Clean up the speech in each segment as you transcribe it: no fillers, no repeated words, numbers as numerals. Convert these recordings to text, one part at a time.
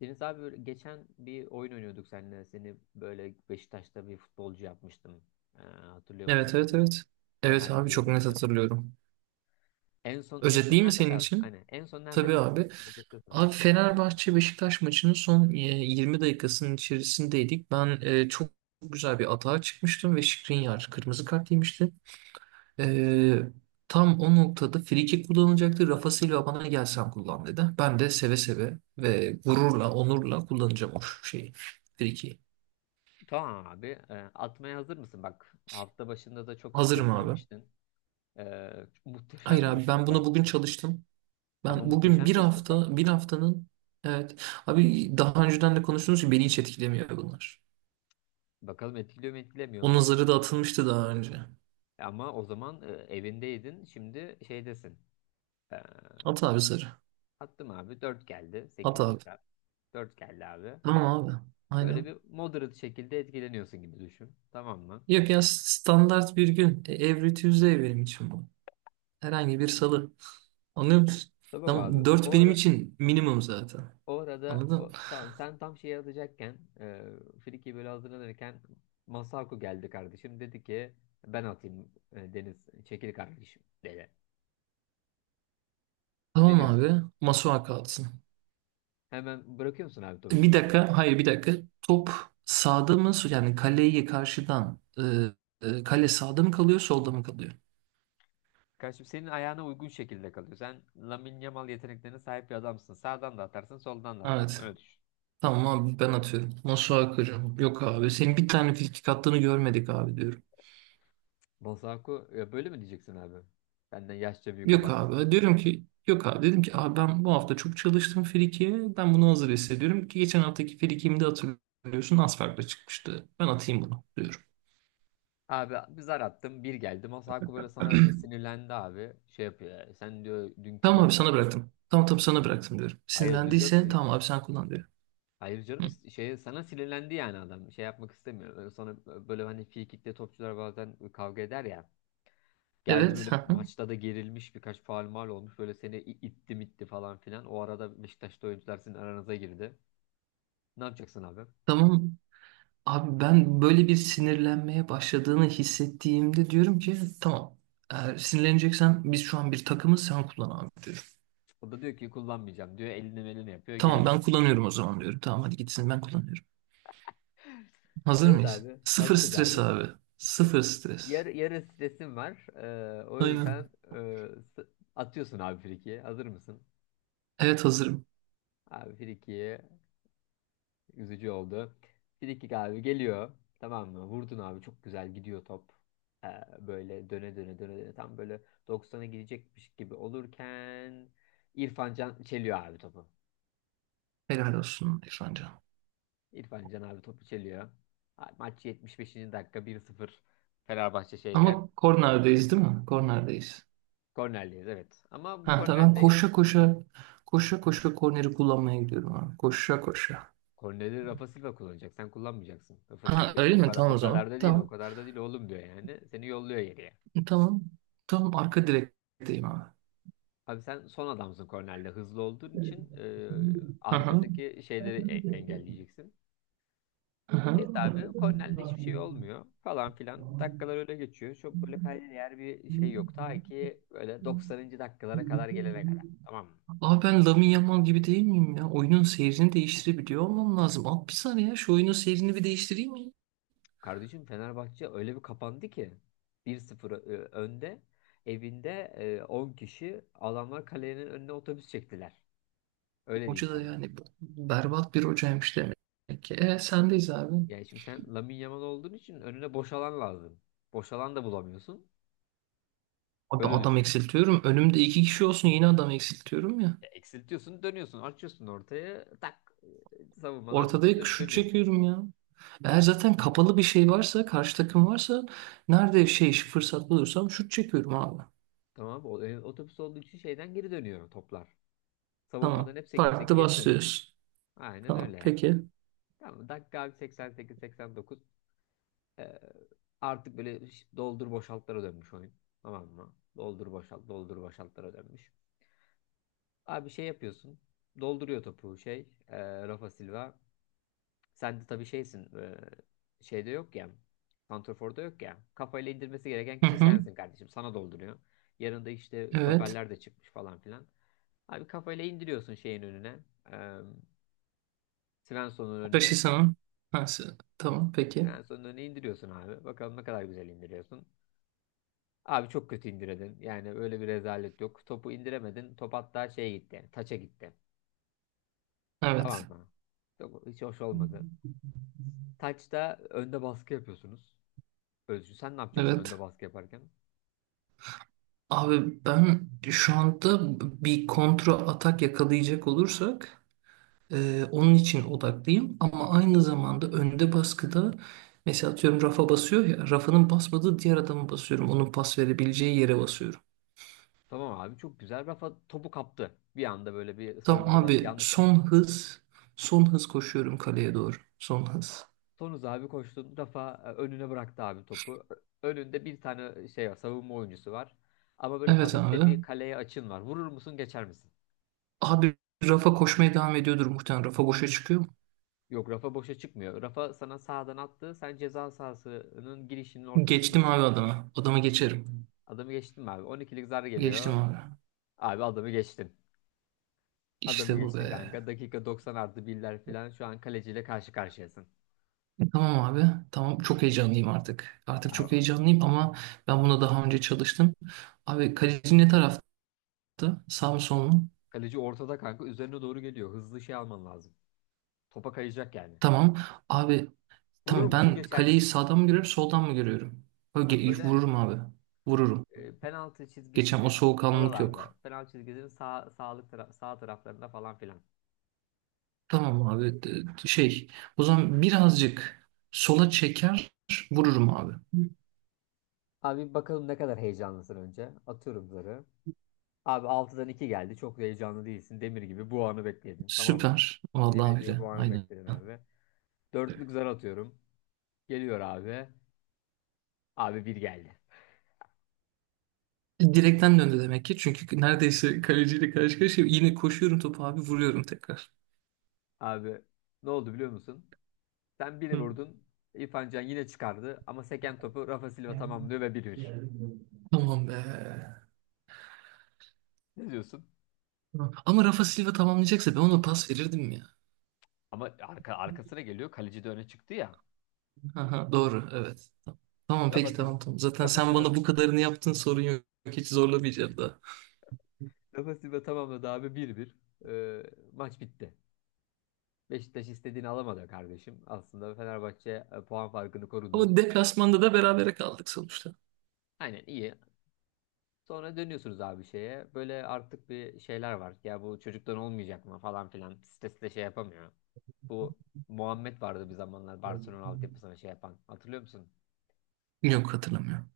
Deniz abi böyle geçen bir oyun oynuyorduk seninle. Seni böyle Beşiktaş'ta bir futbolcu yapmıştım. Hatırlıyor Evet musun? Böyle evet bir evet. Evet senaryo, abi çok dribbling net challenge. hatırlıyorum. En son, en son Özetleyeyim mi nerede senin kaldı? için? Hani en son nerede Tabii kaldık? abi. Özetle sana. Abi Fenerbahçe Beşiktaş maçının son 20 dakikasının içerisindeydik. Ben çok güzel bir atağa çıkmıştım ve Skriniar kırmızı kart yemişti. E, tam o noktada free kick kullanılacaktı. Rafa Silva bana gel sen kullan dedi. Ben de seve seve ve gururla, onurla kullanacağım o şeyi. Frikiği. Tamam abi. Atmaya hazır mısın? Bak hafta başında da çok Hazırım abi. streslenmiştin. Hayır Muhteşem bir abi ben ıslık var. bunu bugün çalıştım. Ama Ben bugün muhteşem bir bir ıslık var. hafta, bir haftanın evet abi, daha önceden de konuştuğumuz gibi beni hiç etkilemiyor bunlar. Bakalım etkiliyor mu etkilemiyor Onun mu? zarı da atılmıştı daha önce. Ama o zaman evindeydin. Şimdi şeydesin. Ee, At abi zarı. Attım abi. Dört geldi. At abi. 8'lik abi. Dört geldi abi. Tamam abi. Böyle Aynen. bir moderate şekilde etkileniyorsun gibi düşün. Tamam mı? Yok ya, standart bir gün. Every Tuesday benim için bu. Herhangi bir salı. Anlıyor musun? Tamam Tamam. abi. Dört benim için minimum zaten. O arada Anladın? Tamam, sen tam şeyi atacakken, Friki böyle hazırlanırken Masako geldi kardeşim. Dedi ki ben atayım Deniz. Çekil kardeşim dedi. Ne Tamam diyorsun? abi. Masuha kalsın. Hemen bırakıyor musun abi topu Bir Masako? dakika, hayır bir dakika. Top sağda mı? Yani kaleyi karşıdan kale sağda mı kalıyor, solda mı kalıyor? Kardeşim senin ayağına uygun şekilde kalıyor. Sen Lamine Yamal yeteneklerine sahip bir adamsın. Sağdan da atarsın, soldan da atarsın. Evet. Öyle düşün. Tamam abi ben atıyorum. Nasıl akıcım? Yok abi. Senin bir tane frikik attığını görmedik abi diyorum. Masako ya böyle mi diyeceksin abi? Benden yaşça büyük Yok adam. abi. Diyorum ki yok abi. Dedim ki abi ben bu hafta çok çalıştım frikiye. Ben bunu hazır hissediyorum ki geçen haftaki frikiğimi de hatırlıyorsun, az farkla çıkmıştı. Ben atayım bunu diyorum. Abi bir zar attım, bir geldi. Masako böyle sana sinirlendi abi. Şey yapıyor yani, sen diyor dünkü Tamam abi bebe, sana hayır. bıraktım. Tamam tamam, sana bıraktım diyorum. Hayır diyor Sinirlendiyse canım. tamam abi sen kullan diyorum. Hayır canım, Hı. Şey sana sinirlendi yani adam. Şey yapmak istemiyor. Böyle sana, böyle hani frikikte topçular bazen kavga eder ya. Geldi Evet. böyle, Hı hı. maçta da gerilmiş, birkaç faul mal olmuş. Böyle seni itti mitti falan filan. O arada Beşiktaş'ta oyuncular sizin aranıza girdi. Ne yapacaksın abi? Tamam. Abi ben böyle bir sinirlenmeye başladığını hissettiğimde diyorum ki tamam, eğer sinirleneceksen biz şu an bir takımız, sen kullan abi diyorum. O da diyor ki kullanmayacağım diyor. Elini melini yapıyor. Geri Tamam ben gitti. kullanıyorum o zaman diyorum. Tamam hadi gitsin, ben kullanıyorum. Hazır Evet mıyız? abi. Sıfır Hazırız stres abi. abi. Sıfır stres. Yarı stresim var. O yüzden Aynen. S- atıyorsun abi frikiyi. Hazır mısın? Evet hazırım. Abi frikiyi, üzücü oldu. Frikik abi geliyor. Tamam mı? Vurdun abi. Çok güzel gidiyor top. Ee, Böyle döne döne döne döne. Tam böyle 90'a gidecekmiş gibi olurken İrfan Can çeliyor abi topu. Helal olsun İrfancan. İrfan Can abi topu çeliyor. Ha, maç 75. dakika, 1-0 Fenerbahçe şeyde. Ama kornerdeyiz değil mi? Kornerdeyiz. Kornerliyiz evet. Ama bu Ha tamam, ben kornerde, koşa koşa koşa koşa korneri kullanmaya gidiyorum abi. Koşa koşa. kornerleri Rafa Silva kullanacak. Sen kullanmayacaksın. Rafa Silva Ha diyor ki öyle o mi? kadar, Tamam o o zaman. kadar da değil, o Tamam. kadar da değil oğlum diyor yani. Seni yolluyor geriye. Tamam. Tamam arka direkteyim abi. Abi sen son adamsın kornerde. Hızlı olduğun için Hı hı. arkadaki şeyleri engelleyeceksin. Hı hı. Neyse abi kornerde hiçbir şey olmuyor falan filan. Dakikalar öyle geçiyor. Çok böyle kayda değer bir şey yok. Ta ki böyle 90. dakikalara kadar gelene kadar. Tamam mı? Abi ben Lamine Yamal gibi değil miyim ya? Oyunun seyrini değiştirebiliyor olmam lazım. Al bir saniye ya, şu oyunun seyrini bir değiştireyim mi? Kardeşim Fenerbahçe öyle bir kapandı ki, 1-0 önde, evinde, 10 kişi, adamlar kalenin önüne otobüs çektiler. Öyle diyeyim Hoca da sana. yani berbat bir hocaymış demek ki. Sendeyiz abi. Yani şimdi sen Lamine Yamal olduğun için önüne boş alan lazım. Boş alan da bulamıyorsun. Adam, Öyle adam düşün. eksiltiyorum. Önümde iki kişi olsun yine adam eksiltiyorum ya. Ya eksiltiyorsun, dönüyorsun, açıyorsun ortaya, tak, savunmadan Ortada şut dönüyor. çekiyorum ya. Eğer zaten kapalı bir şey varsa, karşı takım varsa, nerede şey fırsat bulursam şut çekiyorum abi. Tamam, otobüs olduğu için şeyden geri dönüyor toplar. Savunmadan Tamam. hep sekip sekip Farklı geri dönüyor. basıyoruz. Aynen Tamam. öyle yani. Peki. Tamam, dakika 88-89. Ee, Artık böyle doldur boşaltlara dönmüş oyun. Tamam mı? Doldur boşalt, doldur boşaltlara dönmüş. Abi şey yapıyorsun. Dolduruyor topu şey. Rafa Silva. Sen de tabii şeysin. Şeyde yok ya. Santrafor'da yok ya. Kafayla indirmesi gereken Hı kişi hı. sensin kardeşim. Sana dolduruyor. Yanında işte Evet. stoperler de çıkmış falan filan. Abi kafayla indiriyorsun şeyin önüne. E, Svensson'un önüne. Başı sana. Ha, tamam. Peki. Svensson'un önüne indiriyorsun abi. Bakalım ne kadar güzel indiriyorsun. Abi çok kötü indirdin. Yani öyle bir rezalet yok. Topu indiremedin. Top hatta şeye gitti. Yani, taça gitti. Tamam Evet. mı? Çok, hiç hoş olmadı. Taçta önde baskı yapıyorsunuz. Özgür sen ne yapacaksın Evet. önde baskı yaparken? Abi ben şu anda bir kontra atak yakalayacak olursak onun için odaklıyım, ama aynı zamanda önde baskıda mesela atıyorum rafa basıyor ya, rafanın basmadığı diğer adamı basıyorum. Onun pas verebileceği yere basıyorum. Tamam abi çok güzel. Rafa topu kaptı. Bir anda böyle bir Tamam savunmada abi yanlış. son hız. Son hız koşuyorum kaleye doğru. Son hız. Tonuz abi koştun. Rafa önüne bıraktı abi topu. Önünde bir tane şey var. Savunma oyuncusu var. Ama böyle Evet hafif de abi. bir kaleye açın var. Vurur musun, geçer misin? Abi Rafa koşmaya devam ediyordur muhtemelen. Rafa boşa çıkıyor mu? Yok, Rafa boşa çıkmıyor. Rafa sana sağdan attı. Sen ceza sahasının girişinin Geçtim abi ortasındasın. adama. Adama geçerim. Adamı geçtin mi abi? 12'lik zar geliyor. Geçtim abi. Abi adamı geçtin. Adamı İşte bu geçtin be. kanka. Dakika 90 artı birler falan. Şu an kaleciyle karşı karşıyasın. Tamam abi. Tamam çok heyecanlıyım artık. Artık çok Ya, heyecanlıyım, ama ben buna daha önce çalıştım. Abi kaleci ne tarafta? Sağ mı sol mu? kaleci ortada kanka. Üzerine doğru geliyor. Hızlı şey alman lazım. Topa kayacak yani. Tamam. Abi Vurur tamam, musun, ben geçer kaleyi misin? sağdan mı görüyorum soldan mı görüyorum? Ö, Tam böyle Vururum abi. Vururum. Penaltı Geçen o çizgisinin soğukkanlılık oralarda. yok. Penaltı çizgisinin sağ taraflarında falan filan. Tamam abi şey, o zaman birazcık sola çeker vururum abi. Abi bakalım ne kadar heyecanlısın önce. Atıyorum zarı. Abi altıdan 2 geldi. Çok da heyecanlı değilsin. Demir gibi bu anı bekledin. Tamam mı? Süper. Demir Vallahi gibi öyle. bu anı Aynen. bekledin abi. Dörtlük zar atıyorum. Geliyor abi. Abi bir geldi. Direkten döndü demek ki. Çünkü neredeyse kaleciyle karşı karşıya yine koşuyorum, topu abi vuruyorum tekrar. Abi ne oldu biliyor musun? Sen biri Hı. vurdun. İrfan Can yine çıkardı. Ama seken topu Rafa Silva tamamlıyor ve bir bir. Tamam be. Ne diyorsun? Hı. Ama Rafa Silva tamamlayacaksa ben ona pas verirdim ya. Ama arkasına geliyor. Kaleci de öne çıktı ya. Aha, doğru evet. Tamam Rafa peki, Silva. tamam tamam. Zaten Rafa sen Silva. bana bu kadarını yaptın, sorun yok. Hiç zorlamayacağım daha. Rafa Silva tamamladı abi, bir bir. Ee, Maç bitti. Beşiktaş istediğini alamadı kardeşim. Aslında Fenerbahçe puan farkını korudu. Ama deplasmanda da berabere kaldık sonuçta. Aynen, iyi. Sonra dönüyorsunuz abi şeye. Böyle artık bir şeyler var. Ya bu çocuktan olmayacak mı falan filan. Sitesi de şey yapamıyor. Bu Muhammed vardı bir zamanlar, Barcelona altyapısına şey yapan. Hatırlıyor musun? Yok hatırlamıyorum.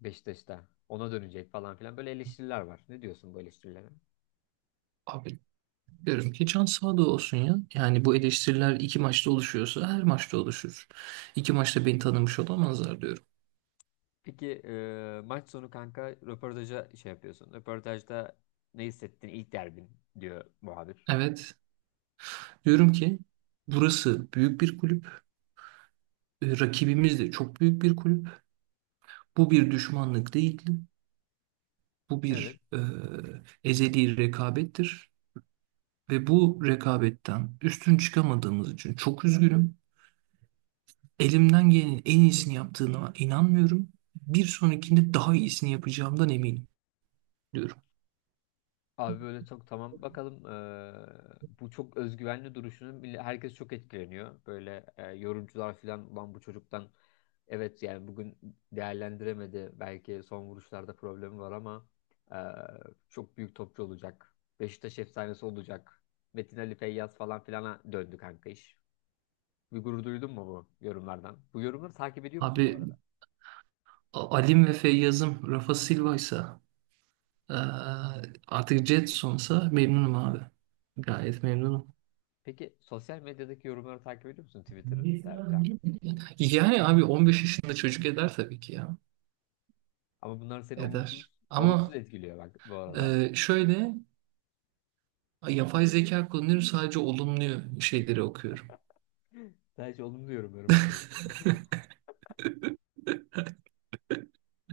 Beşiktaş'ta. Ona dönecek falan filan. Böyle eleştiriler var. Ne diyorsun bu eleştirilere? Abi diyorum ki can sağda olsun ya. Yani bu eleştiriler iki maçta oluşuyorsa her maçta oluşur. İki maçta beni tanımış olamazlar diyorum. Peki maç sonu kanka röportaja şey yapıyorsun. Röportajda ne hissettin ilk derbin diyor muhabir. Evet. Diyorum ki burası büyük bir kulüp. E, Rakibimiz de çok büyük bir kulüp. Bu bir düşmanlık değildi. Bu Evet. bir e, ezeli rekabettir. Ve bu rekabetten üstün çıkamadığımız için çok üzgünüm. Elimden gelenin en iyisini yaptığına inanmıyorum. Bir sonrakinde daha iyisini yapacağımdan eminim diyorum. Abi böyle çok tamam. Bakalım, bu çok özgüvenli duruşunun bile herkes çok etkileniyor. Böyle yorumcular falan, ulan bu çocuktan, evet yani bugün değerlendiremedi. Belki son vuruşlarda problemi var ama eee, çok büyük topçu olacak. Beşiktaş efsanesi olacak. Metin Ali Feyyaz falan filana döndü kanka iş. Bir gurur duydun mu bu yorumlardan? Bu yorumları takip ediyor musun bu arada? Abi Alim ve Feyyaz'ım Rafa Silva'ysa eee, artık Jetson'sa memnunum abi. Gayet memnunum. Peki sosyal medyadaki yorumları takip ediyor musun? Twitter'da falan. Yani abi 15 yaşında çocuk eder tabii ki ya. Ama bunlar seni Eder. Olumsuz Ama etkiliyor bak bu arada. Şöyle, yapay zeka kullanıyorum, sadece olumlu şeyleri okuyorum. Ben hiç olumlu yorumlarım okuyorum.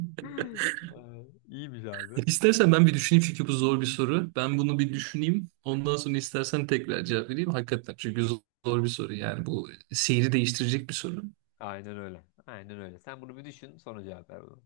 İyiymiş abi. İstersen ben bir düşüneyim, çünkü bu zor bir soru. Ben bunu bir düşüneyim. Ondan sonra istersen tekrar cevap vereyim. Hakikaten, çünkü zor bir soru, yani bu seyri değiştirecek bir soru. Aynen öyle. Aynen öyle. Sen bunu bir düşün, sonra cevap ver bana.